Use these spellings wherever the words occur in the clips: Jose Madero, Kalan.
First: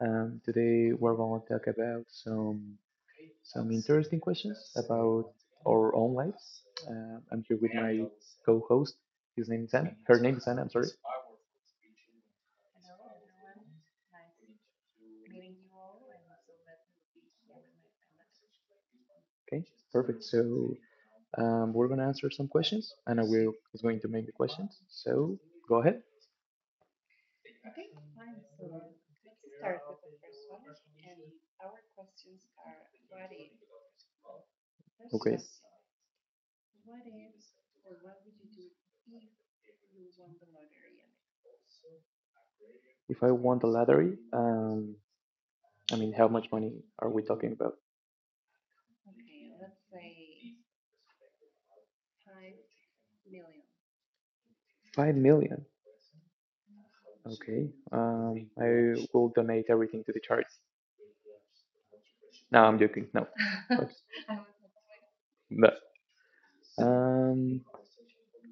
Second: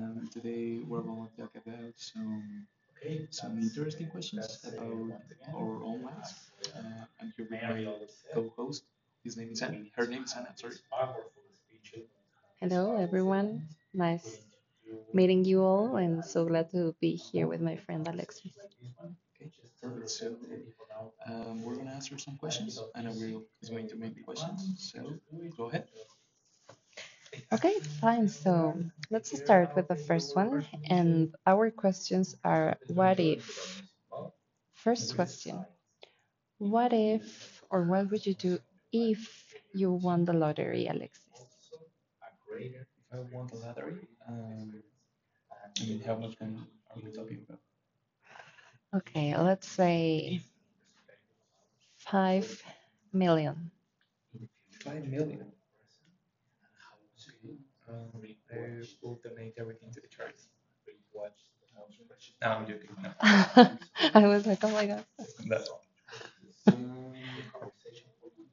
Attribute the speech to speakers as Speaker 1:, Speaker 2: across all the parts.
Speaker 1: Today we're going to talk about some interesting questions about our own lives. I'm here with my co-host. His name is Anna. Her name is Anna. I'm sorry.
Speaker 2: Hello, everyone. Nice meeting you all, and so glad to be here with my friend Alexis.
Speaker 1: Okay, perfect. So we're gonna answer some questions. Anna will is going to make the questions. So go ahead.
Speaker 2: Okay, fine. So let's start with the first one. And our questions are what if? First
Speaker 1: Okay.
Speaker 2: question. What if, or what would you do if you won the lottery, Alexis?
Speaker 1: If I want a lottery, I mean, how much money are we talking about?
Speaker 2: Okay, let's say 5 million.
Speaker 1: 5 million. Okay. I will donate everything to the charity. No, I'm joking. No,
Speaker 2: I
Speaker 1: of
Speaker 2: was like, oh my god.
Speaker 1: But um,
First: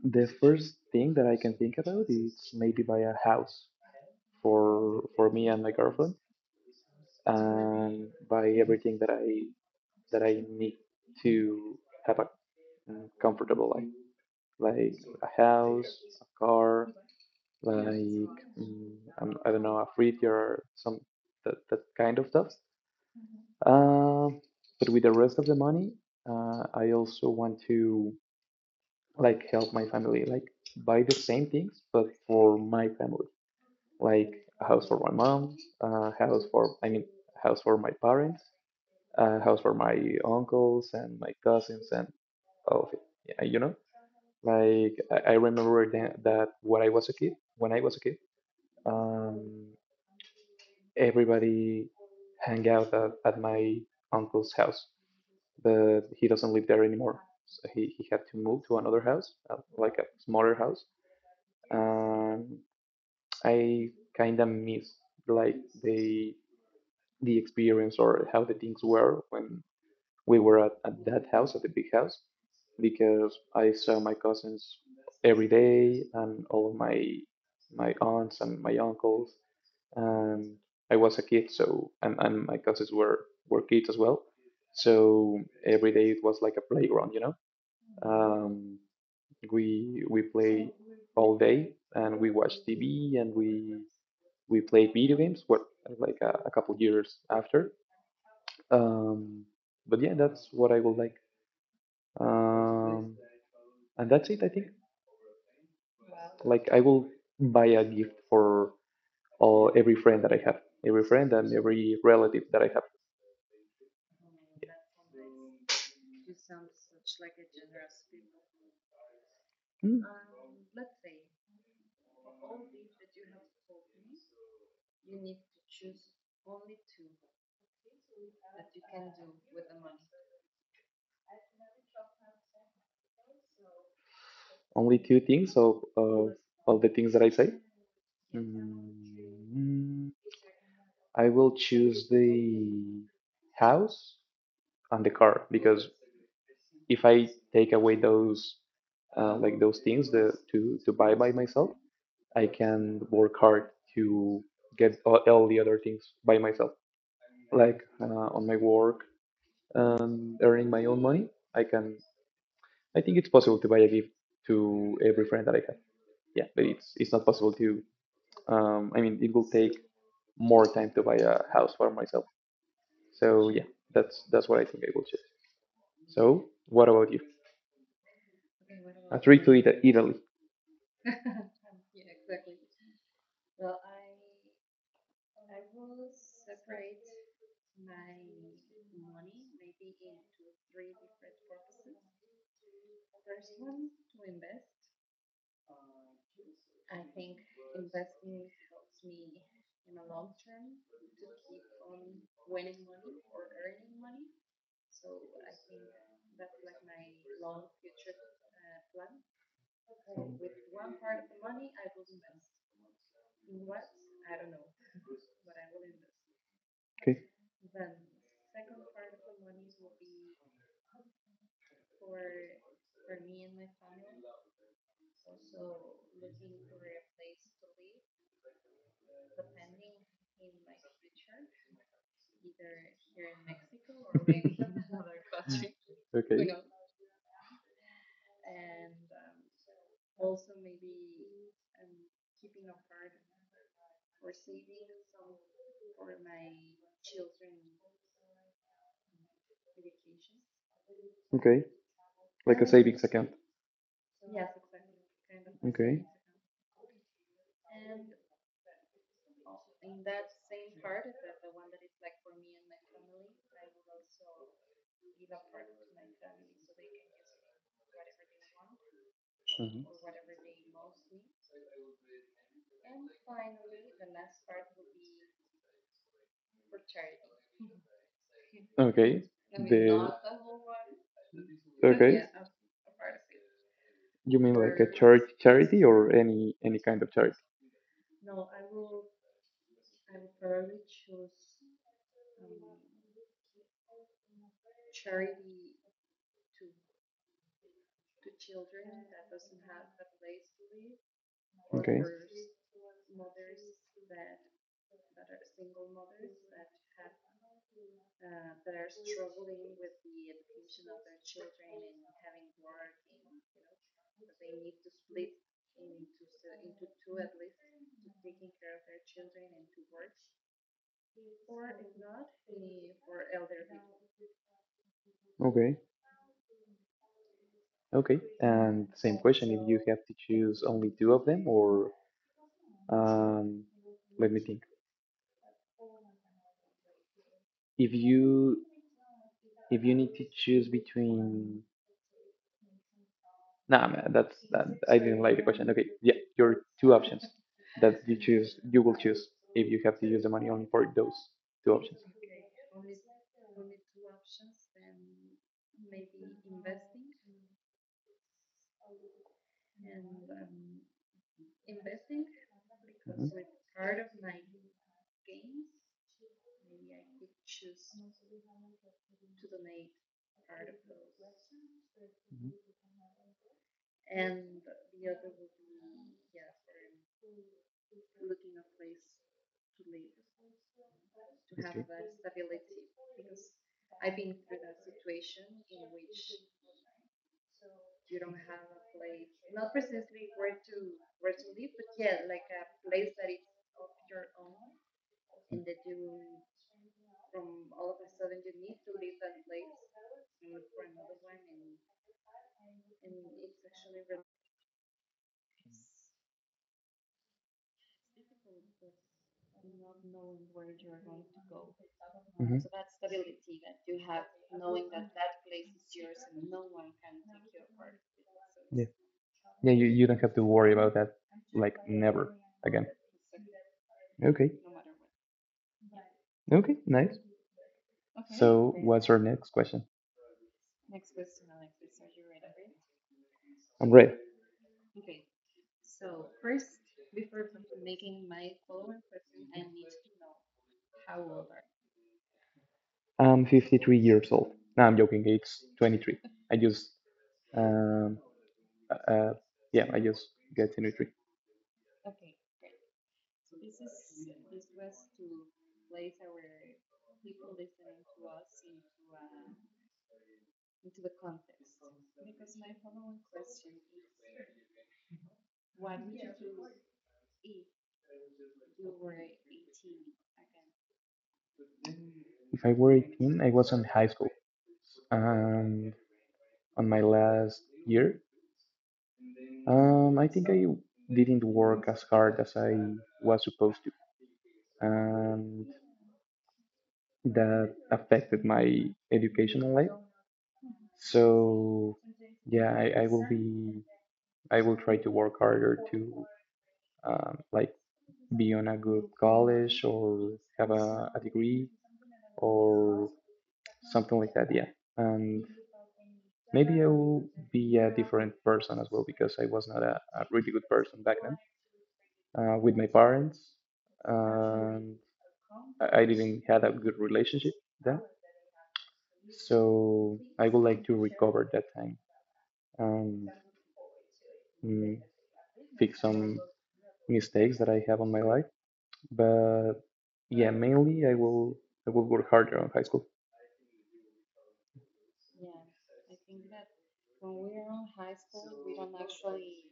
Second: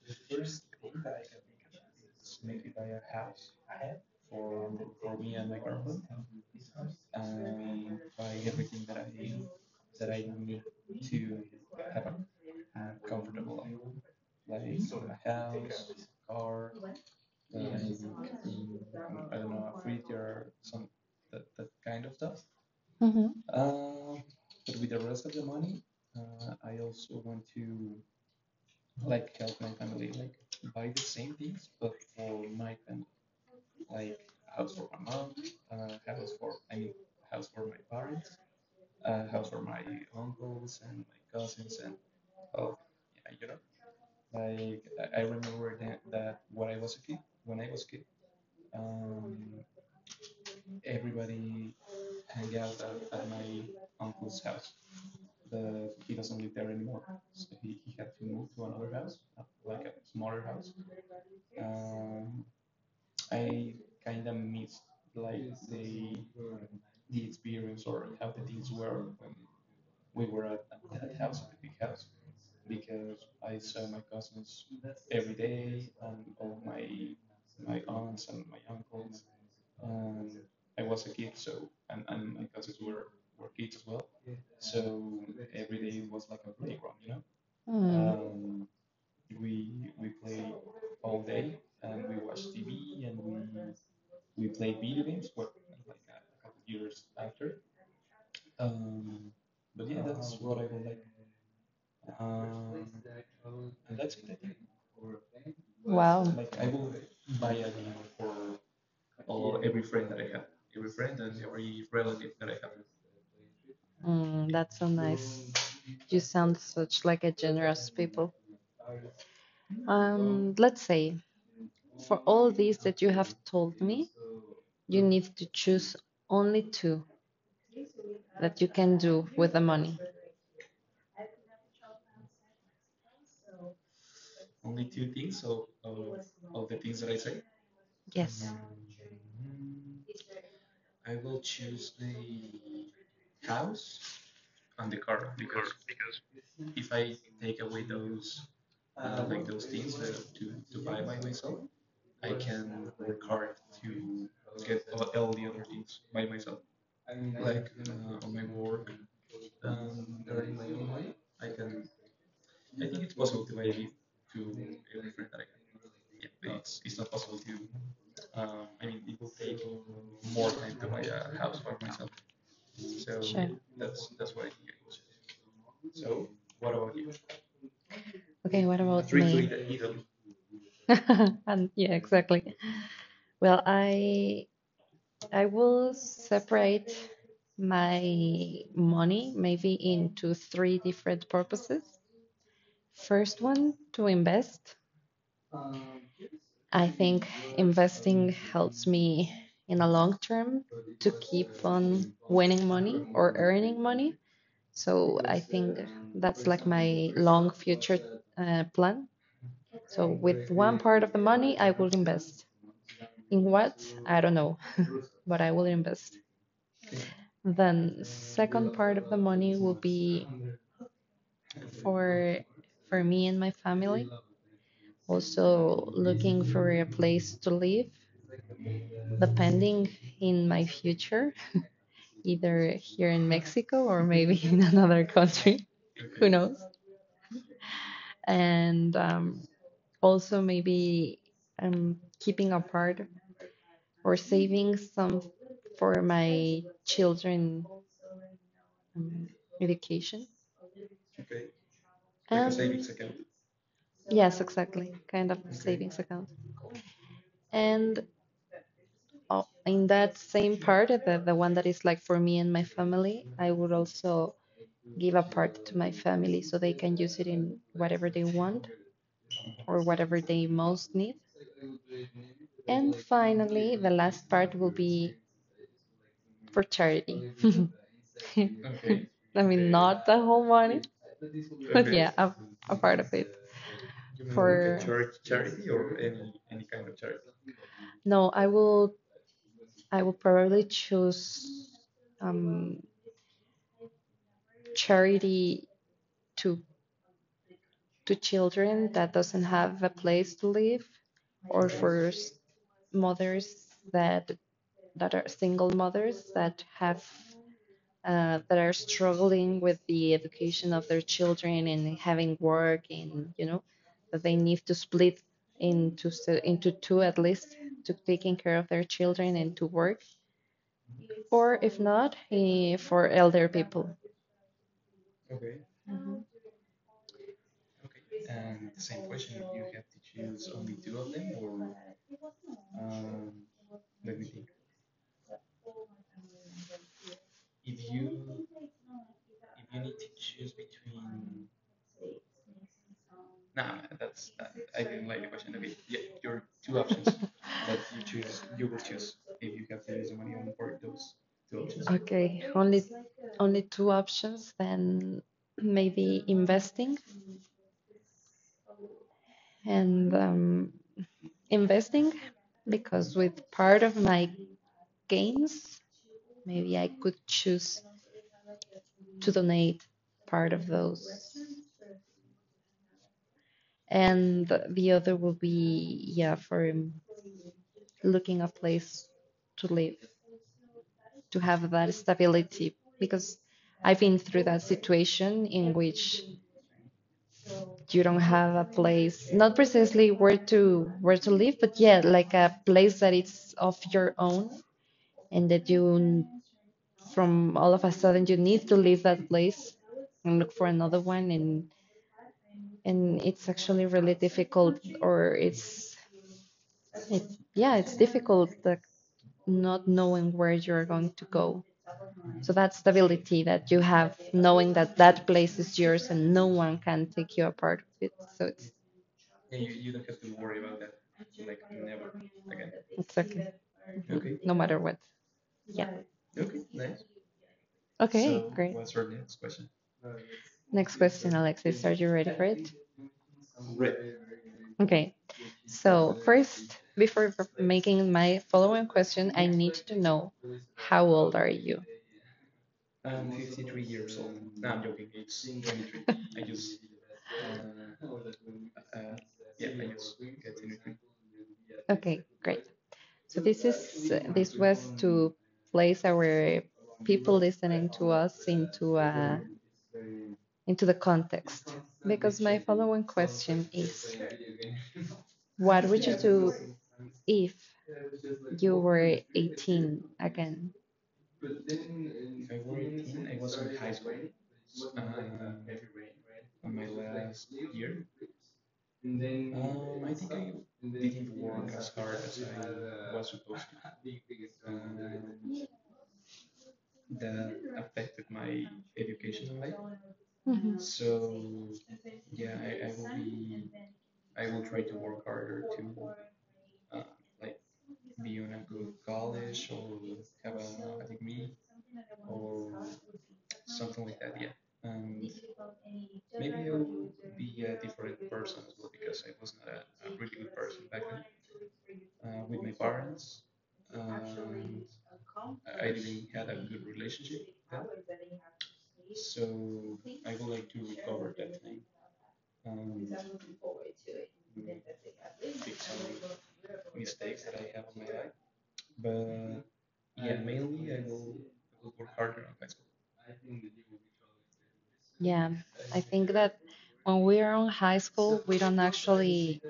Speaker 1: the first thing that I can think about is maybe buy a house for me and my girlfriend, and buy everything that I need to have a comfortable life, like a house, a car, like I do not know, a Afrit or some that kind of stuff.
Speaker 2: Mhm.
Speaker 1: Um, but with the rest of the money, I also want to like help my family, like buy the same things but for my family, like a house for my mom, a house for I mean, house for my parents, a house for my uncles and my cousins, and all of it. Yeah, like I remember that when I was a kid. Um, Everybody hang out at my uncle's house. But he doesn't live there anymore. So he had to move to another house, like a smaller house. Um, I kind of miss like the the experience, or how the things were when we were at that house, at the big house, because I saw my cousins every day and all of my aunts and my uncles, and I was a kid, so and my cousins were kids as well. So every day it was like a playground.
Speaker 2: Mm.
Speaker 1: Um, we play all day, and we watch TV, and we play video games. What, like a couple years after. Um, but yeah, that's what I would like. Um, and that's it, I think.
Speaker 2: Wow.
Speaker 1: Like I will buy a gift for all every friend that I have, every friend and every relative that I have.
Speaker 2: Mm, that's so nice. You sound such like a generous people.
Speaker 1: Mm.
Speaker 2: Let's say for all these that you have told me, you need to choose only two that you can do with the money.
Speaker 1: Only two things of all the things that I say.
Speaker 2: Yes.
Speaker 1: Mm, I will choose the house and the car, because if I take away those like those things, to buy by myself, I can work hard to get all the other things by myself. Like on my work, earning my own money, I can. I think it's possible to buy a gift to every friend that I have. Yeah, but it's not possible to I mean, it will take more time to buy a house for myself. So
Speaker 2: Sure.
Speaker 1: yeah, that's what I think I will choose. So what about you?
Speaker 2: Okay, what about
Speaker 1: A trip
Speaker 2: me?
Speaker 1: to Italy.
Speaker 2: Eat And yeah, exactly. Well, I will separate my money maybe into three different purposes. First one, to invest. I think investing helps me in the long term to keep on winning money or earning money. So I think that's like my long future plan. So
Speaker 1: So
Speaker 2: with
Speaker 1: with
Speaker 2: one
Speaker 1: one
Speaker 2: part of the
Speaker 1: part of the
Speaker 2: money, I
Speaker 1: money, I.
Speaker 2: will invest. In what? I don't know, but I will invest.
Speaker 1: Okay.
Speaker 2: Then second part of the money will be for for me and my family. Also looking for a place to live, depending in my future, either here in Mexico or
Speaker 1: Or
Speaker 2: maybe
Speaker 1: maybe
Speaker 2: in
Speaker 1: a
Speaker 2: another
Speaker 1: trip,
Speaker 2: country.
Speaker 1: who,
Speaker 2: Who
Speaker 1: okay, knows,
Speaker 2: knows? And also maybe keeping apart or saving some
Speaker 1: or
Speaker 2: for my
Speaker 1: chill.
Speaker 2: children um, education.
Speaker 1: Okay.
Speaker 2: Like a And
Speaker 1: Like a
Speaker 2: savings
Speaker 1: savings
Speaker 2: account.
Speaker 1: account.
Speaker 2: Yes,
Speaker 1: Yes.
Speaker 2: exactly. Kind of. Okay,
Speaker 1: Okay.
Speaker 2: savings account. And in that same part, the one that is like for me and my family, I would also give a part to my family so they can use it in whatever they want or
Speaker 1: Mhm.
Speaker 2: whatever they most need. And finally, the last part will be for charity. I mean,
Speaker 1: Okay. I
Speaker 2: okay,
Speaker 1: mean, the
Speaker 2: not
Speaker 1: not
Speaker 2: the
Speaker 1: a
Speaker 2: whole
Speaker 1: whole lot,
Speaker 2: money,
Speaker 1: but
Speaker 2: but okay,
Speaker 1: okay,
Speaker 2: yeah,
Speaker 1: yeah.
Speaker 2: a part of it.
Speaker 1: You mean, like
Speaker 2: For
Speaker 1: a for church
Speaker 2: for
Speaker 1: charity, or any kind of charity?
Speaker 2: No, I will probably choose um, charity to children that doesn't have a place to live or
Speaker 1: Okay,
Speaker 2: for
Speaker 1: mothers
Speaker 2: mothers
Speaker 1: mothers
Speaker 2: that
Speaker 1: that.
Speaker 2: are single mothers that are struggling with the education of their children and having work, and you know that they need to split into into two at least, to taking care of their children and to work, or if not, for elder people.
Speaker 1: Okay. Okay. And same question, if you have to choose only two of them, or um let me think. If you if you need to choose between, nah man, that's, that I didn't like the question. Okay, yeah, your two options that you choose you will choose, if you have to use the money only for those two
Speaker 2: Mm-hmm.
Speaker 1: options.
Speaker 2: Okay, only two options, then maybe investing and investing because
Speaker 1: Mm-hmm.
Speaker 2: with part of
Speaker 1: It's.
Speaker 2: my gains, maybe I could choose to donate part of those.
Speaker 1: Mhm.
Speaker 2: And the other will be, yeah, for looking a place to live, to have
Speaker 1: Okay.
Speaker 2: that stability. Because I've been through that situation in which you don't have a place, not precisely where to live, but yeah, like a place that it's of your own, and that you from all of a sudden you need to leave that place and look for another one, and it's actually really difficult, or it's, yeah, it's difficult, like, not knowing where you're going to go. So
Speaker 1: Mhm.
Speaker 2: that stability that you have, knowing that that place is yours and no one can take you apart of it. So it's
Speaker 1: Yeah, you don't have to worry about that, like, never again.
Speaker 2: it's okay,
Speaker 1: Okay.
Speaker 2: no matter what. Yeah.
Speaker 1: What. Okay, nice.
Speaker 2: Okay,
Speaker 1: So
Speaker 2: great.
Speaker 1: okay, what's our next question?
Speaker 2: Next question, Alexis. Are you ready for it?
Speaker 1: I'm Ray.
Speaker 2: Okay. So first, before making my following question, I need to know, how old are you?
Speaker 1: I'm 53 years old. No, I'm joking. It's 23. I just, um, uh, yeah, I just got 23.
Speaker 2: Okay, great. So this is this was to place our people listening to us into a into the context. Because my following question is, what would you do if you were 18 again?
Speaker 1: If I were 18, I was in high school, and on my last year, I think I didn't work as hard as I was supposed to, and that affected my educational life. So yeah, I will be. I will try to work harder to like be on a good college, or have a degree, or something like that. Yeah, and maybe I will be a different person as well, because I was not a really good person back then, with my parents. Um, I didn't had a good relationship then, so I would like to recover that time, um, mm, fix some mistakes that I have on my life. But yeah, mainly I will work harder on high school.
Speaker 2: Yeah, I think that when we are on high school, we don't actually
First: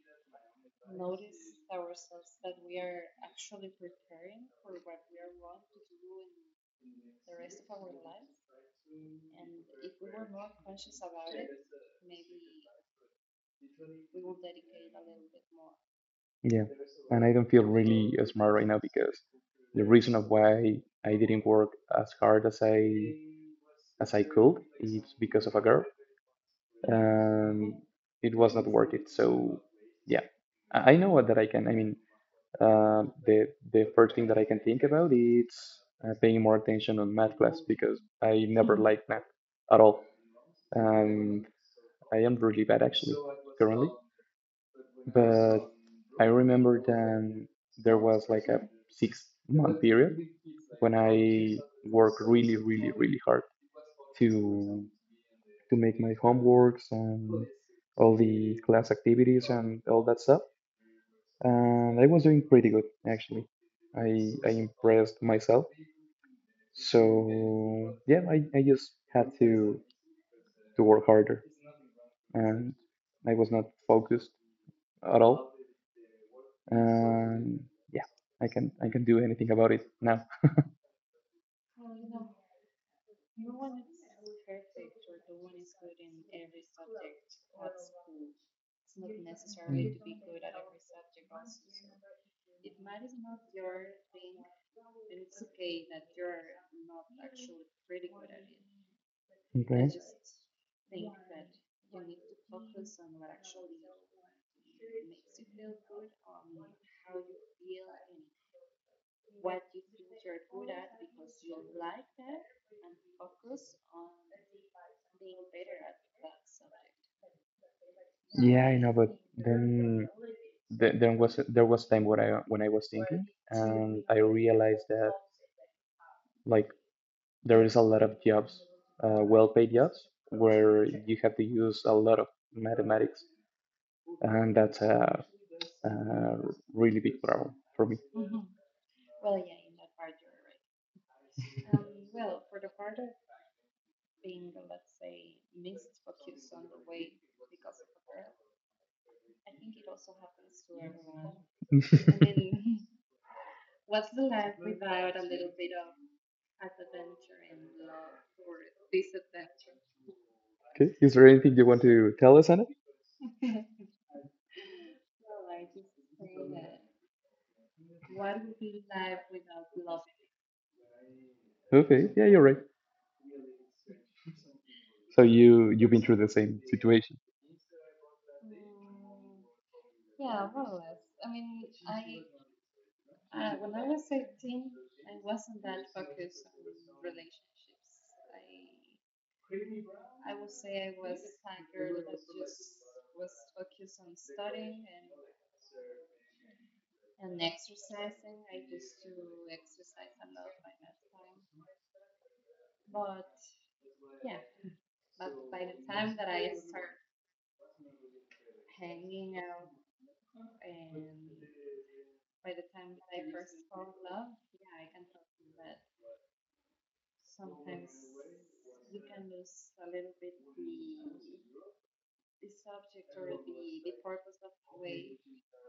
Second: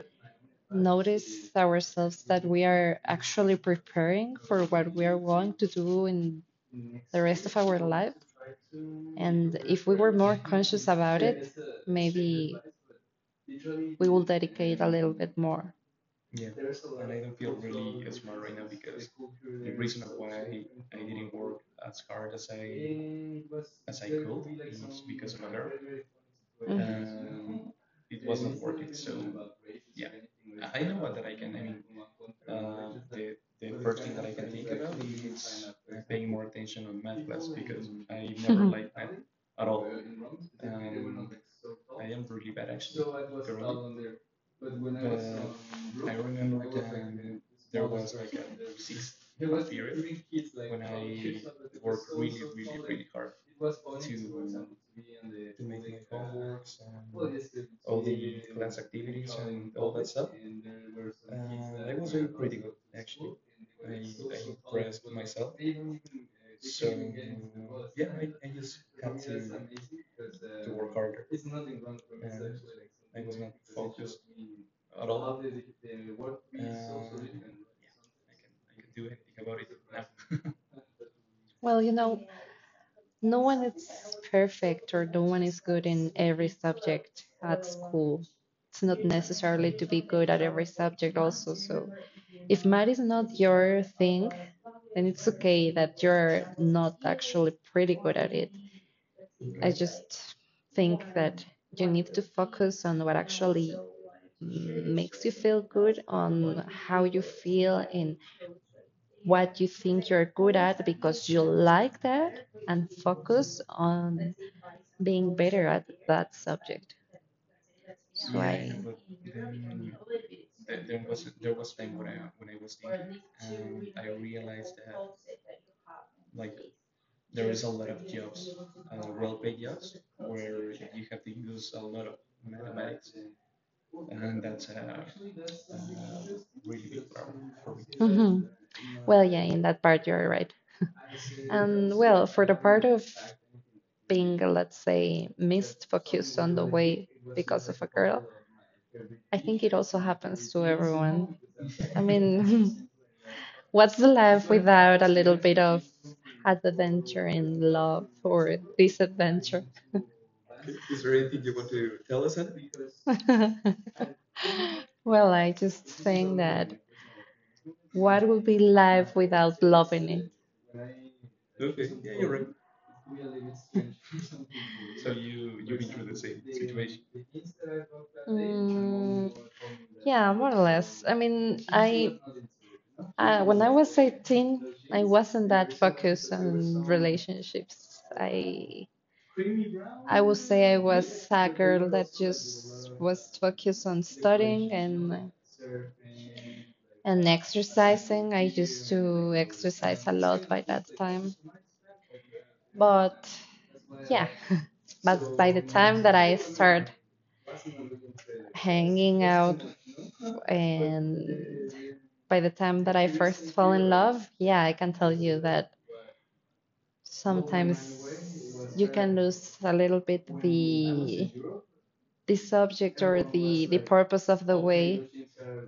Speaker 2: notice ourselves that we are actually preparing for what we are going to do in the rest of our life. And if we were more conscious about it, maybe we will dedicate a little bit more.
Speaker 1: Yeah, and I don't feel really smart right now, because the reason of why I didn't work as hard as I
Speaker 2: Mhm.
Speaker 1: as I could is because of a girl. Um, it was not worth it. So yeah, I know that I can. I mean, the first thing that I can think about is paying more attention on math class, because I never liked math at all, and I am really bad, actually, currently. But I remember that there was like a 6-month period when I worked really, really, really hard to to make my homeworks and all the class activities and all that stuff. And I was doing pretty good, actually. I impressed myself. So yeah, I just had to work harder. And I was not focused at all. And yeah, I can do anything about it now.
Speaker 2: Well, no one is perfect, or no one is good in every subject at school. It's not necessarily to
Speaker 1: Mm.
Speaker 2: be good at every subject also. So if math is not your thing, then it's okay that you're not actually pretty good at it. I
Speaker 1: Okay.
Speaker 2: just think that you need to focus on what actually makes you feel good, on how you feel and what you think you're good at because you like that, and focus on being better at that subject. So
Speaker 1: Yeah, I know, but then
Speaker 2: I,
Speaker 1: there was time when I was thinking, and I realized that, like, there is a lot of jobs, well-paid jobs, where you have to use a lot of mathematics. And that's a really big problem for me.
Speaker 2: hmm Well, yeah, in that part you're right. And well, for the part of being, let's say, missed focused on the way because of a girl, I think it also happens to everyone. I mean, what's the life without a little bit of adventure in love or disadventure?
Speaker 1: Okay, is there anything you want to tell us, Anna?
Speaker 2: Well, I just think that, what would be life without loving it?
Speaker 1: Okay, yeah, you're right. So you've been through the same situation.
Speaker 2: Mm, yeah, more or less. I mean, I when I was 18, I wasn't that focused on relationships. I would say I was a girl that just was focused on studying and exercising. I used to exercise a lot by that time, but yeah, but by the time that I start hanging out, and by the time that I first fall in love, yeah, I can tell you that sometimes you can lose a little bit the subject, or the purpose of the way,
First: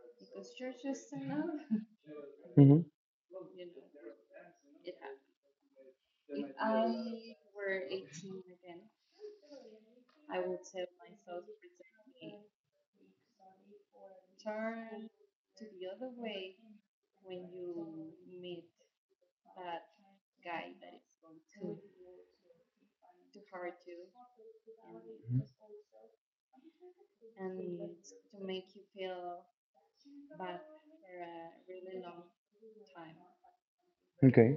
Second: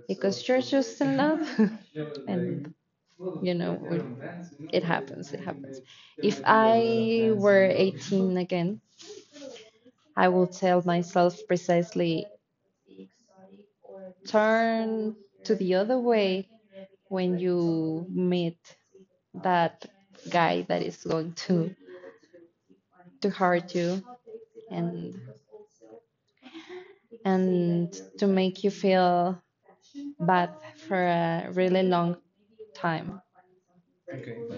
Speaker 2: because you're just in love and
Speaker 1: Hmm.
Speaker 2: you know it happens. If I were 18 again, I will tell myself precisely, turn to the other way when you meet that guy that is going to hurt you, and and to make you feel bad for a really long time,
Speaker 1: Okay,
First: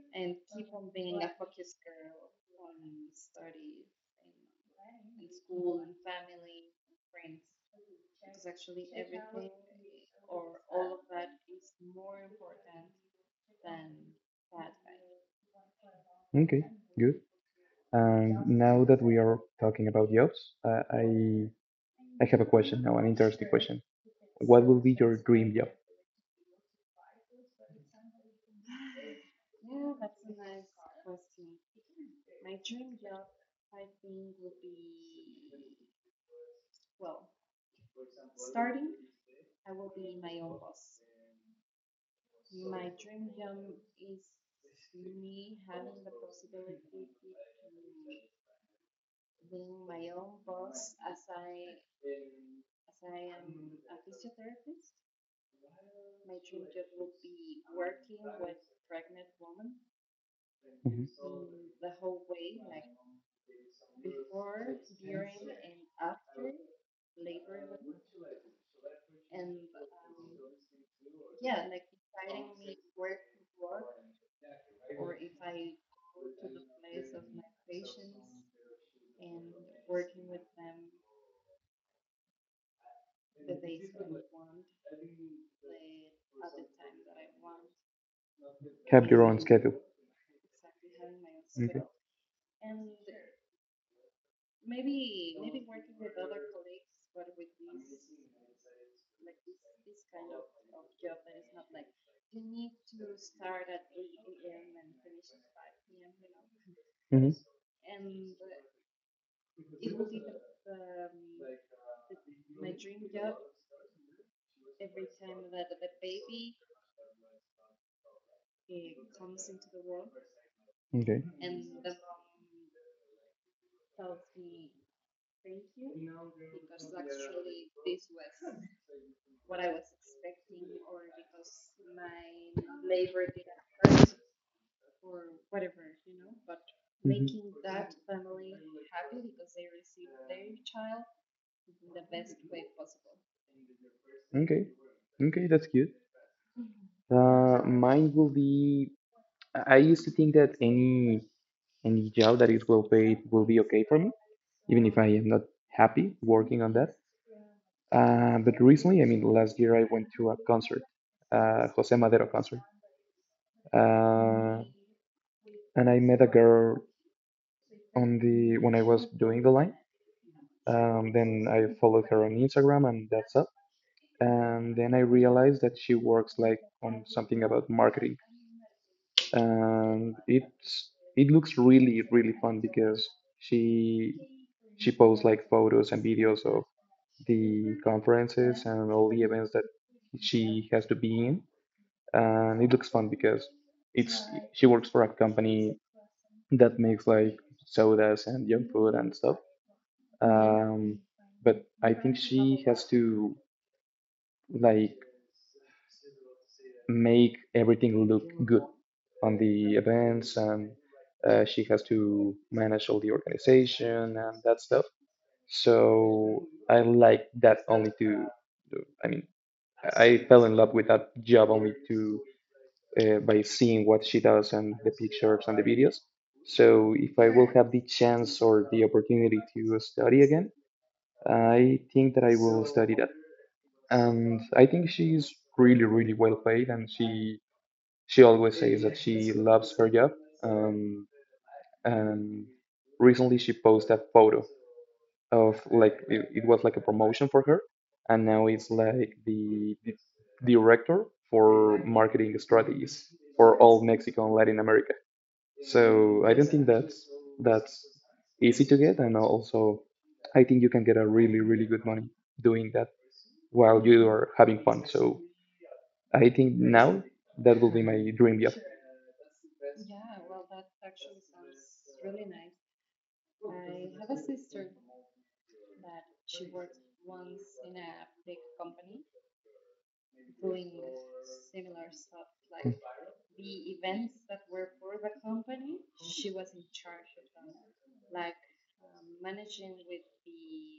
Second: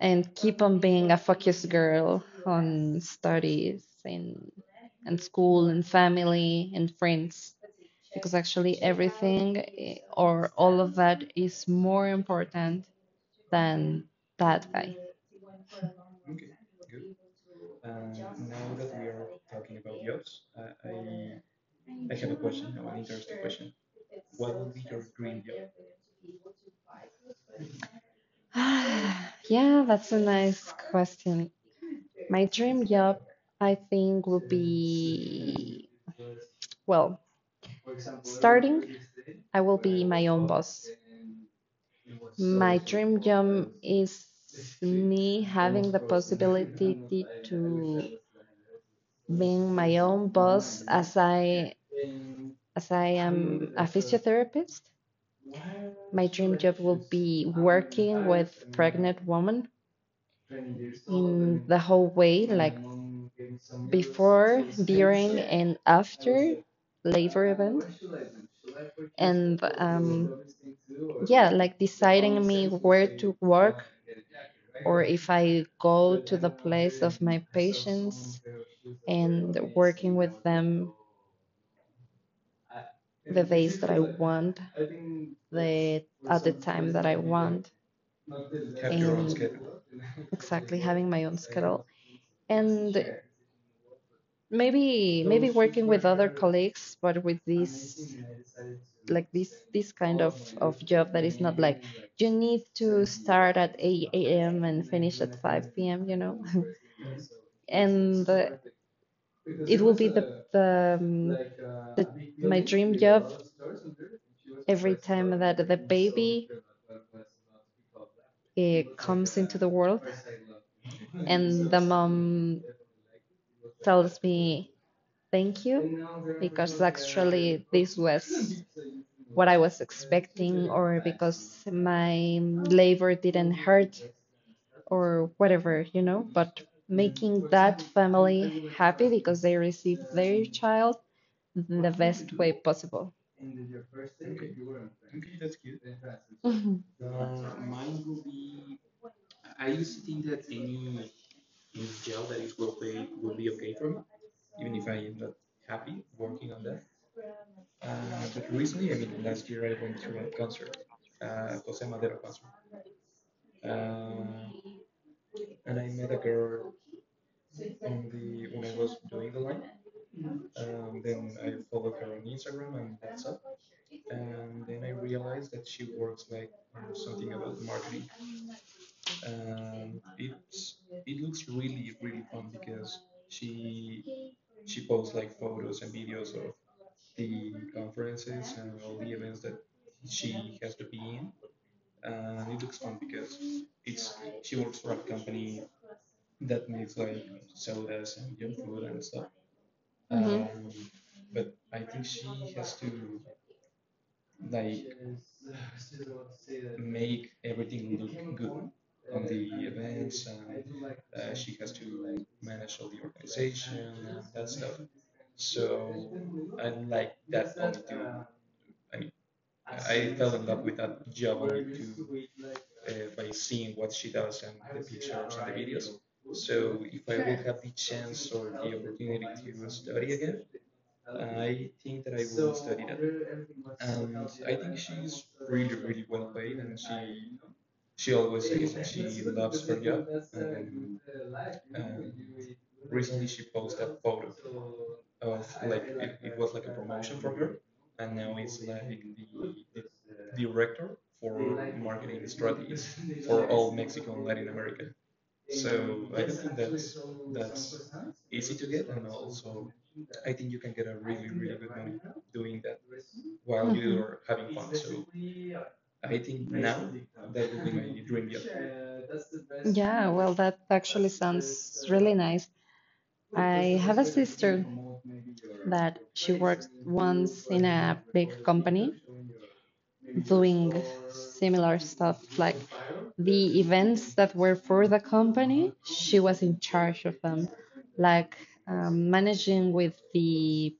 Speaker 2: and keep on being a focused girl on studies, and school and family and friends, because actually everything or all of that is more important than that guy.
Speaker 1: okay, good. And now that we are talking about jobs, uh, I I have a question now, an interesting question. What will be your dream job?
Speaker 2: Yeah, that's a nice question. My dream job, I think, would be, well, starting, I will be my own boss. My dream job is me having the possibility to being my own boss, as I am a physiotherapist. My dream job will be working with pregnant women
Speaker 1: Hmm.
Speaker 2: in the whole way, like before, during, and after labor event. And yeah, like deciding me where to work or if I go to the place of my patients, and working with them the days that I want, the at the time that I want.
Speaker 1: Have your own schedule.
Speaker 2: Exactly, having my own
Speaker 1: Okay.
Speaker 2: schedule, and maybe working with other colleagues, but with this like this kind of job that is not like you need to start at 8 a.m. and finish at 5 p.m., you know.
Speaker 1: Mm-hmm.
Speaker 2: And it will be the- my dream job, every time that the baby eh, comes into the world.
Speaker 1: Okay.
Speaker 2: And the mom tells me, Thank you, because actually this was what I was expecting, or because my labor didn't hurt, or whatever, you know. But making
Speaker 1: Mm-hmm.
Speaker 2: that family happy because they received their child in the best way possible.
Speaker 1: Okay. Okay, that's good. Mine will be. I used to think that any job that is well paid will be okay for me, even if I am not happy working on that. But recently, I mean, last year I went to a concert, Jose Madero concert, uh, and I met a girl on the when I was doing the line. Then I followed her on Instagram, and that's it. And then I realized that she works like on something about marketing, and it looks really, really fun, because she she posts like photos and videos of the conferences and all the events that she has to be in, and it looks fun because it's she works for a company that makes like sodas and junk food and stuff.
Speaker 2: Mhm.
Speaker 1: Um, but I think she has to, like, make everything look good on the events, and she has to manage all the organization and that stuff. So I like that only to, I mean, I fell in love with that job only to, by seeing what she does, and the pictures and the videos. So if I will have the chance or the opportunity to study again, I think that I will study that. And I think she's really, really well paid, and she always says that she loves her job. Um, and recently she posted a photo of like it was like a promotion for her, and now it's like the director for marketing strategies for all Mexico and Latin America. So I don't think that's easy to get, and also I think you can get a really, really good money doing that while you
Speaker 2: you
Speaker 1: are having fun. So I think now that will be my dream job.
Speaker 2: Yeah, well, that actually sounds really nice. I have a sister that she worked once in a big company doing similar stuff, like the events that were for the company, she was in charge of them, like managing with the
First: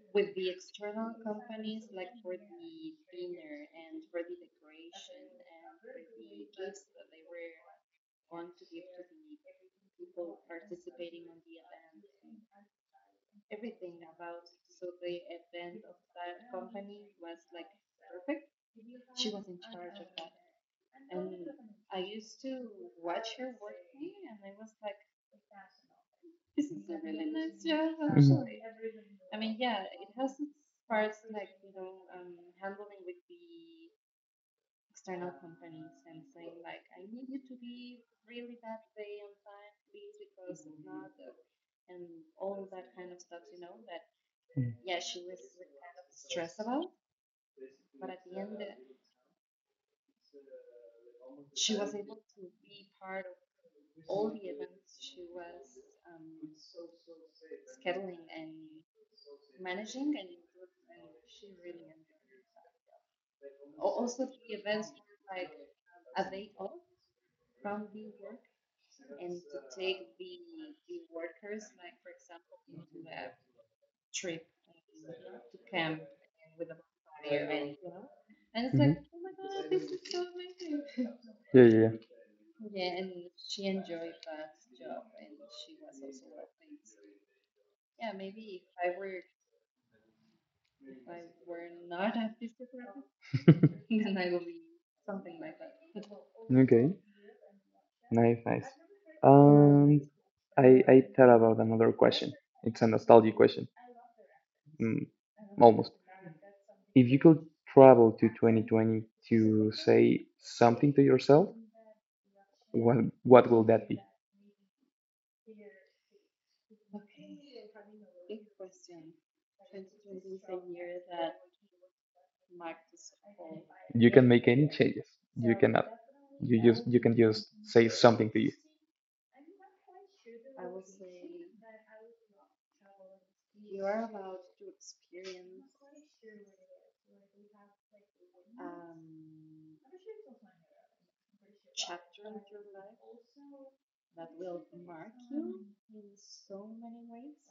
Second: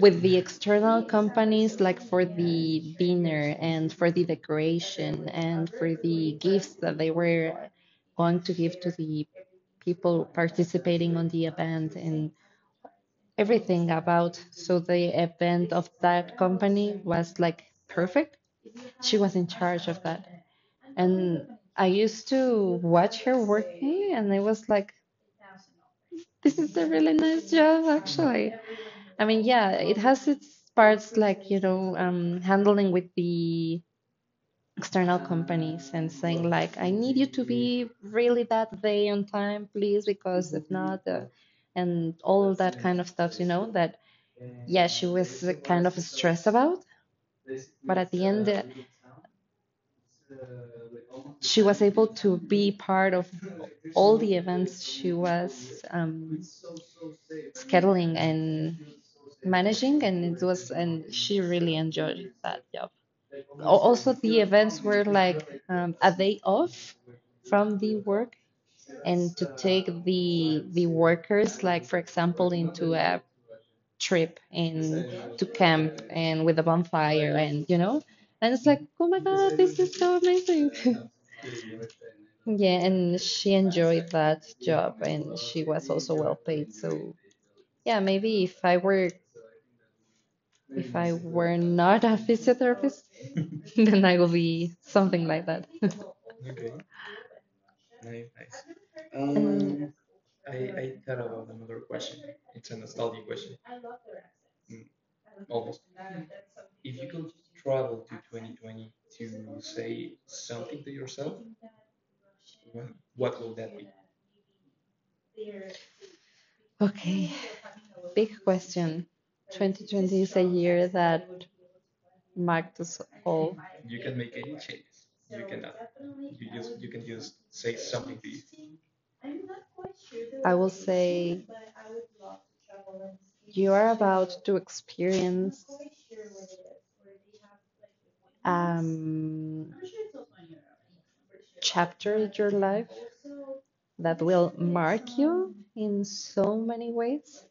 Speaker 2: external companies, like for the dinner and for the decoration and for the gifts that they were going to give to the people participating on the event and everything about. So the event of that company was like perfect. She was in charge of that. And I used to watch her working, and I was like, this is a really nice job,
Speaker 1: Mhm.
Speaker 2: actually. I mean, yeah, it has its parts, like, handling with the external companies and saying, like, I need you to be really that day on time, please, because if not, and all that kind of stuff, that
Speaker 1: Mm.
Speaker 2: yeah, she was kind of stressed about. But at the end, she was able to be part of all the events she was scheduling and managing, and she really enjoyed that job. Also, the events were like a day off from the work, and to take the workers, like for example, into a trip, and to camp, and with a bonfire, and and it's like,
Speaker 1: Hmm.
Speaker 2: oh my God, this is so amazing.
Speaker 1: Yeah, yeah,
Speaker 2: Yeah, and she enjoyed that job, and she was also well paid. So, yeah, maybe if I were not a physiotherapist, then I will be something like that.
Speaker 1: yeah. Okay, nice, nice.
Speaker 2: Um,
Speaker 1: Um,
Speaker 2: And,
Speaker 1: I thought about another question. It's a nostalgia question, mm, almost. If you could travel to 2020 to say something to yourself, what what will that be?
Speaker 2: okay, big question. 2020 is a year that marked us all.
Speaker 1: You can make any changes. You cannot. You can just say something to you.
Speaker 2: I will say, you are about to experience um, chapter of your life that will mark you in so many ways.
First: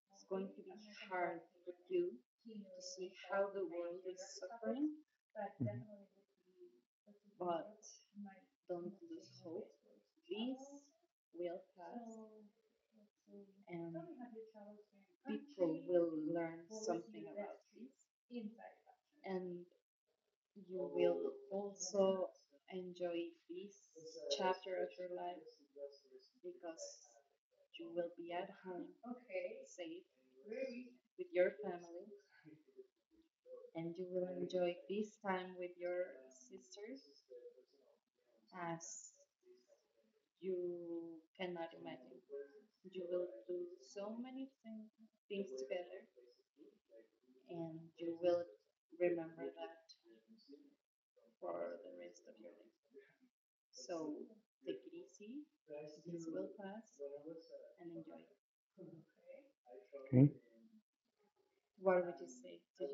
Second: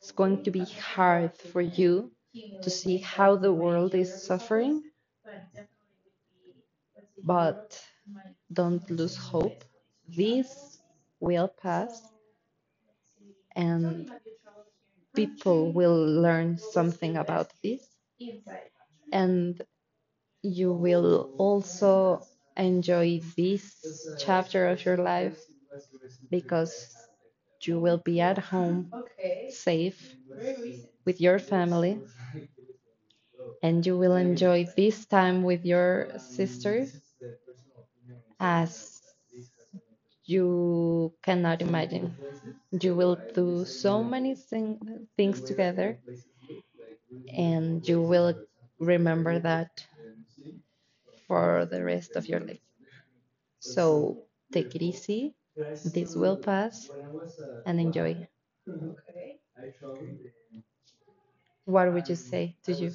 Speaker 2: It's going to be hard for you to see how world is suffering,
Speaker 1: Mhm.
Speaker 2: but don't lose hope. This will pass, and people will learn something about this, and you will also enjoy this chapter of your life, because you will be at home safe with your family, and you will enjoy this time with your sister as you cannot imagine. You will do so many things together, and you will remember that for the rest of your life. So take it easy, this will pass, and enjoy.
Speaker 1: Okay.
Speaker 2: What would you say to you?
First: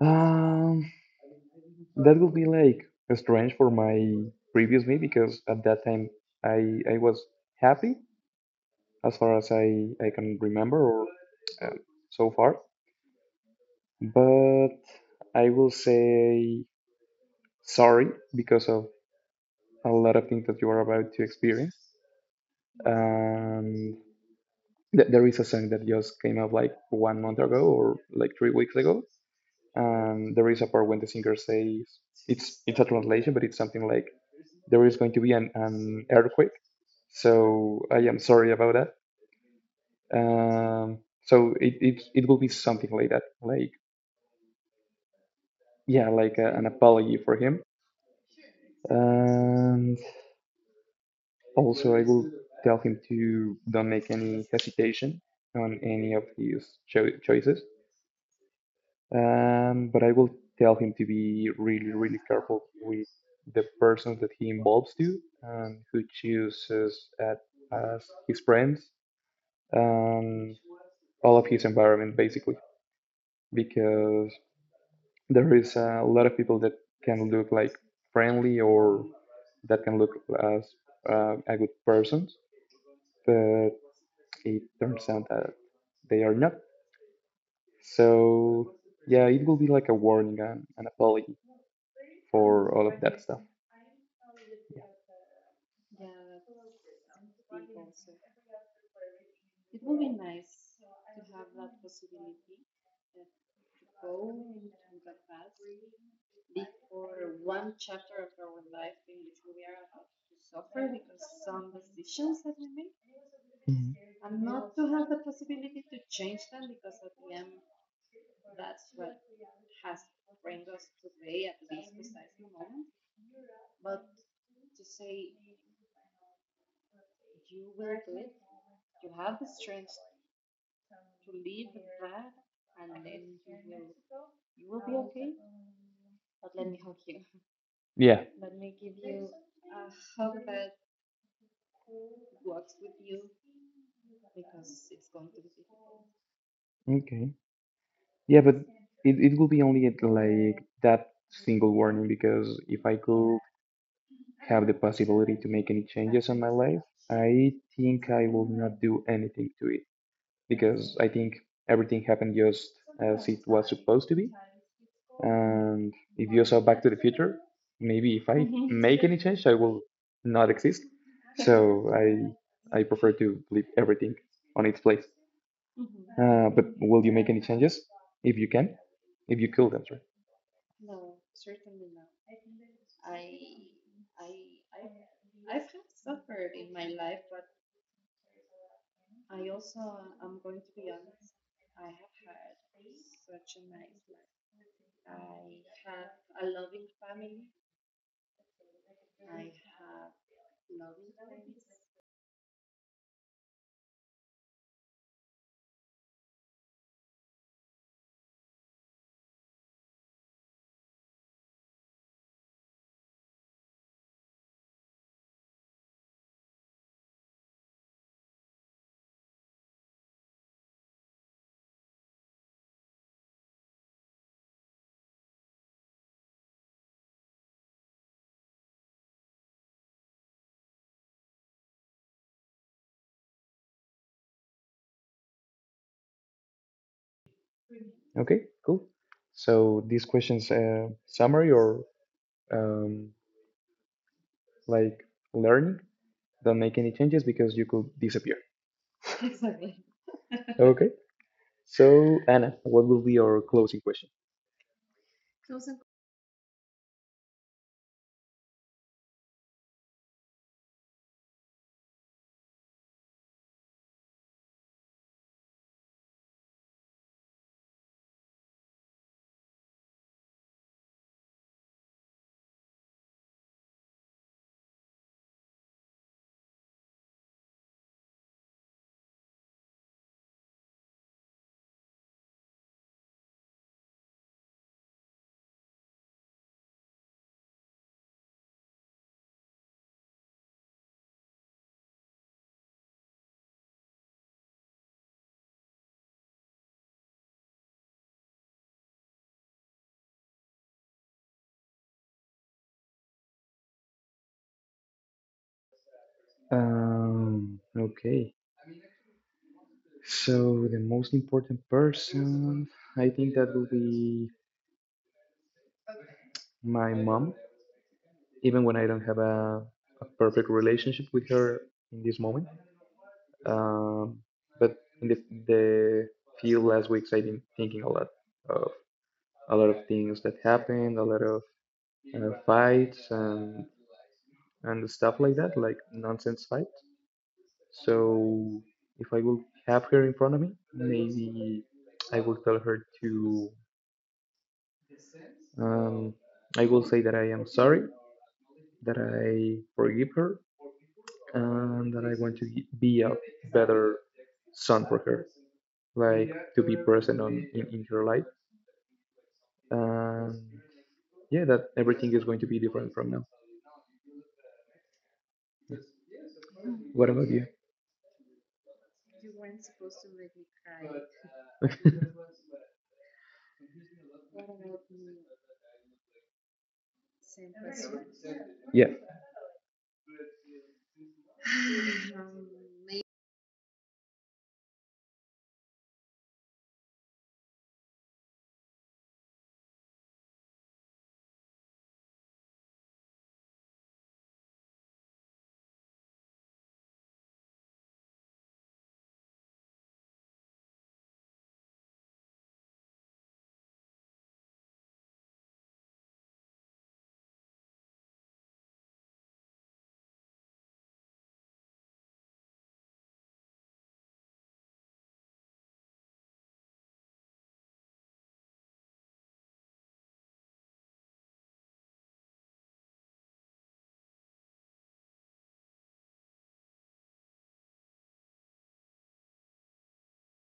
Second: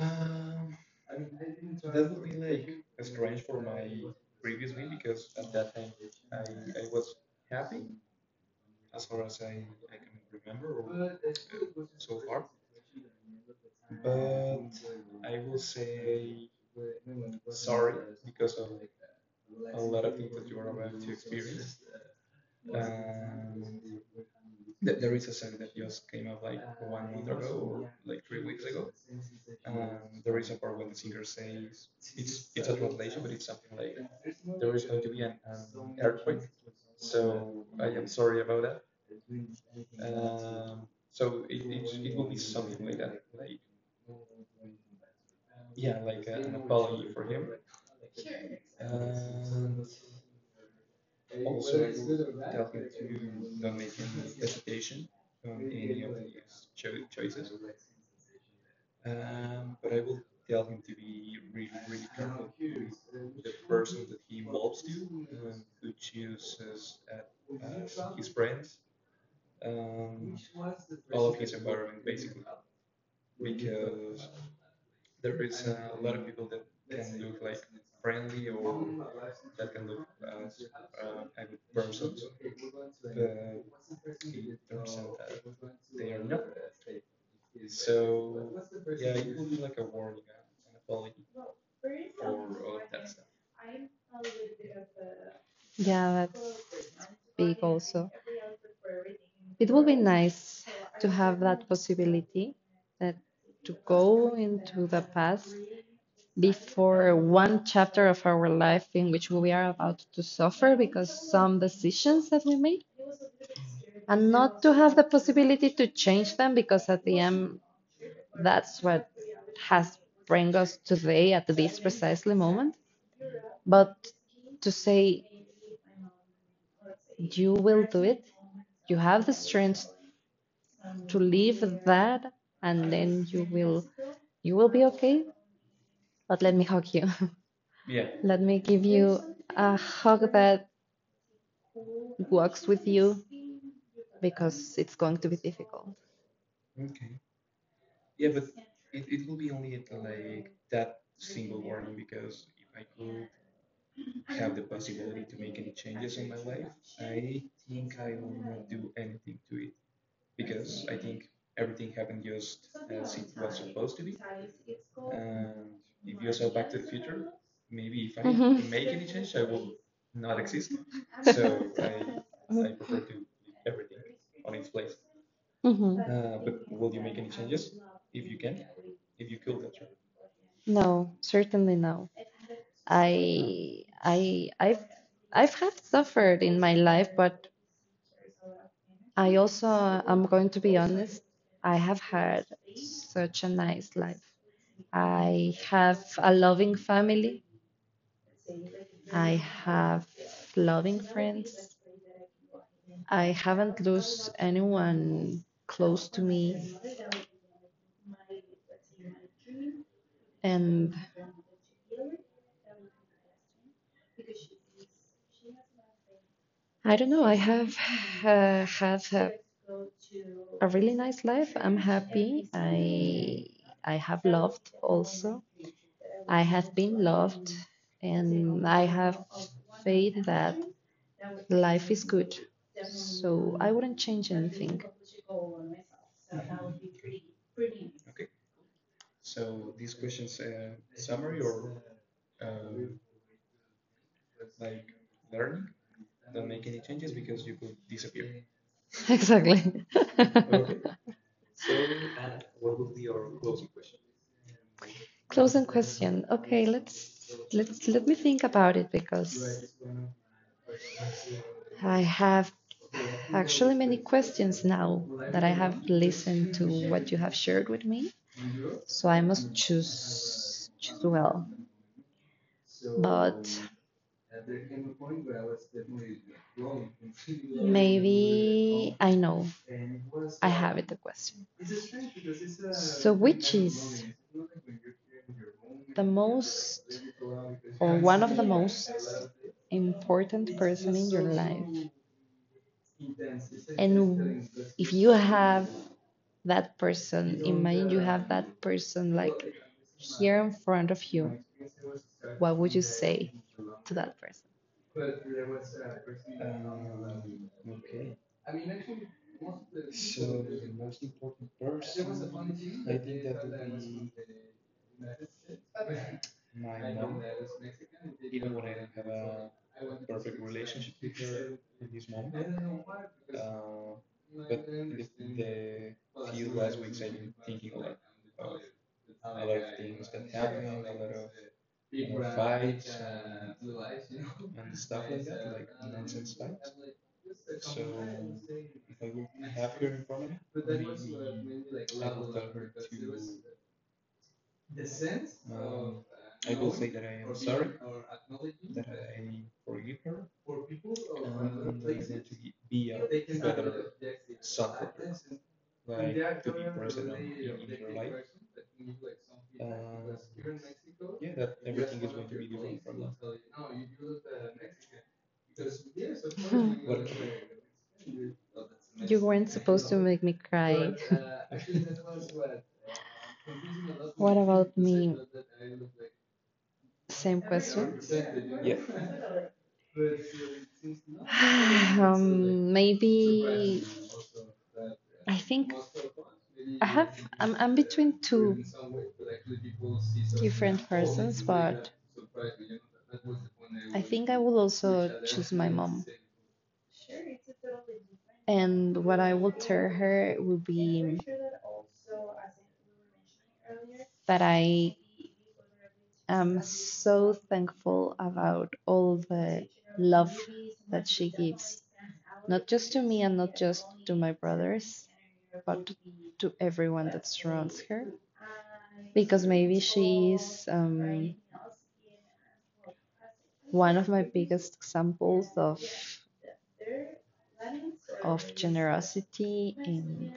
Speaker 1: Um, that would be like strange for my previous me, because at that time I was happy, as far as I can remember, or um, so far, but I will say sorry because of a lot of things that you are about to experience. Um, there is a song that just came out like one month ago, or like 3 weeks ago, and there is a part when the singer says, it's a translation, but it's something like there is going to be an earthquake. So I am sorry about that. Um, so it will be something like that, like, yeah, like an apology for him. And also, I will tell him to don't make any hesitation on any of his choices. But I will tell him to be really, really careful with the person that he involves to, and who chooses as his friends, and all of his environment, basically, because there is a lot of people that can look like friendly, or that can look as a good person, but it turns out that they are not. So, yeah, it will be like a warning and an apology for all of that stuff.
Speaker 2: Yeah, that's big also. It would be nice to have that possibility, that to go into the past before one chapter of our life in which we are about to suffer because some decisions that we made,
Speaker 1: Mhm.
Speaker 2: and not to have the possibility to change them, because at the end, that's what has bring us today at this precisely moment. But to say, you will do it, you have the strength to leave that, and then you will be okay. But let me hug you,
Speaker 1: Yeah.
Speaker 2: let me give you a hug that works with you, because it's going to be difficult.
Speaker 1: Okay, yeah, but it will be only at, like, that single warning, because if I could have the possibility to make any changes on my life, I think I will not do anything to it, because I think everything happened just as it was supposed to be. And if you saw Back to the Future, maybe if I
Speaker 2: Hmm.
Speaker 1: make any change, I will not exist. So I I prefer to leave everything on its place.
Speaker 2: Hmm.
Speaker 1: But will you make any changes if you can? If you kill them, am sorry.
Speaker 2: No, certainly no. I I I've I've have suffered in my life, but I also, I'm going to be honest, I have had such a nice life. I have a loving family. I have loving friends. I haven't lost anyone close to me. And I don't know. I have a really nice life. I'm happy. I have loved also. I have been loved, and I have faith that life is good. So I wouldn't change anything.
Speaker 1: Okay, cool. So these questions, summary, or um, like learning, don't make any changes because you could disappear.
Speaker 2: Exactly.
Speaker 1: Okay. So Anna, what will be your closing question?
Speaker 2: Closing question. Okay, let me think about it, because I have actually many questions now that I have listened to what you have shared with me. So I must choose well. But I know. It the question. Important that person, person front of that person?
Speaker 1: Okay. So the most important person, I think, that will be my mom, even when I don't have a perfect relationship with her in this moment. Um, but in the few last weeks, I've been thinking a lot of things that happened, a lot of fights and stuff like that, like nonsense fight. So if I will have her in front of me, maybe I will tell her to. Um, I will say that I am sorry, that I forgive her, and that I want to be a better son for her, like to be present in her life. Um, yeah, that everything is going to be different from now. What about you?
Speaker 2: Make me Same.
Speaker 1: Yeah.
Speaker 2: Maybe, I think, I'm between two different persons, but I think I will also choose my mom. And what I will tell her will be that I am so thankful about all the love that she gives, not just to me and not just to my brothers, but to everyone that surrounds her. Because maybe she is one of my biggest examples of generosity and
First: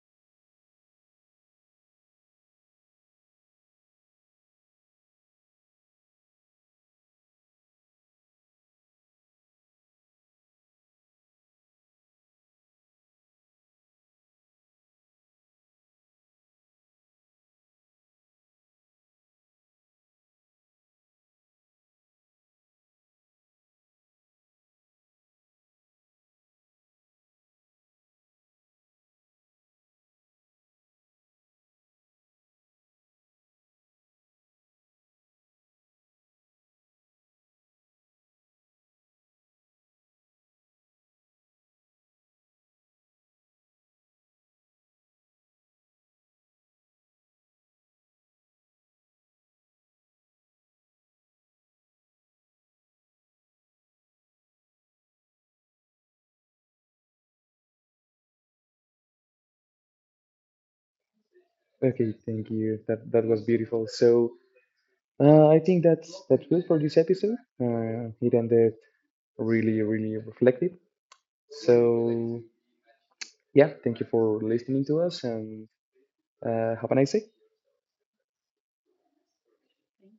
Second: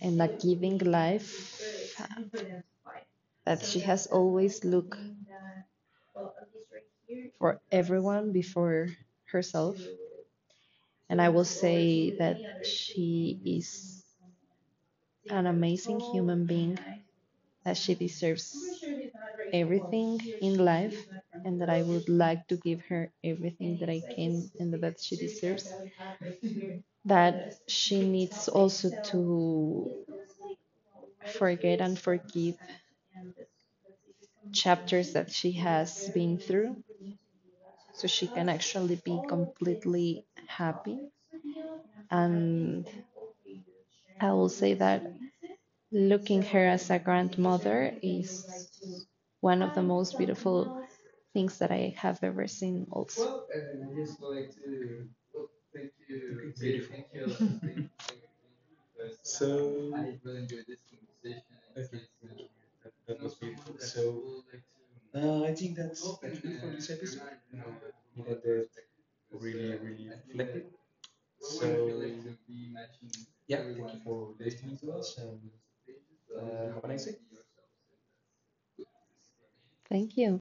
Speaker 2: and a giving life, that she has always looked for everyone before herself. And I will say that she is an amazing human being, that she deserves everything in life, and that I would like to give her everything that I can and that she deserves. That she needs also to forget and forgive chapters that she has been through, so she can actually be completely happy. And I will say that looking her as a grandmother is one of the most beautiful things that I have ever seen also.
Speaker 1: Okay, thank you. That was beautiful. So I think that's good for this episode. It ended really, really reflective. So yeah, thank you for listening to us, and have a nice day.
Speaker 2: Thank you.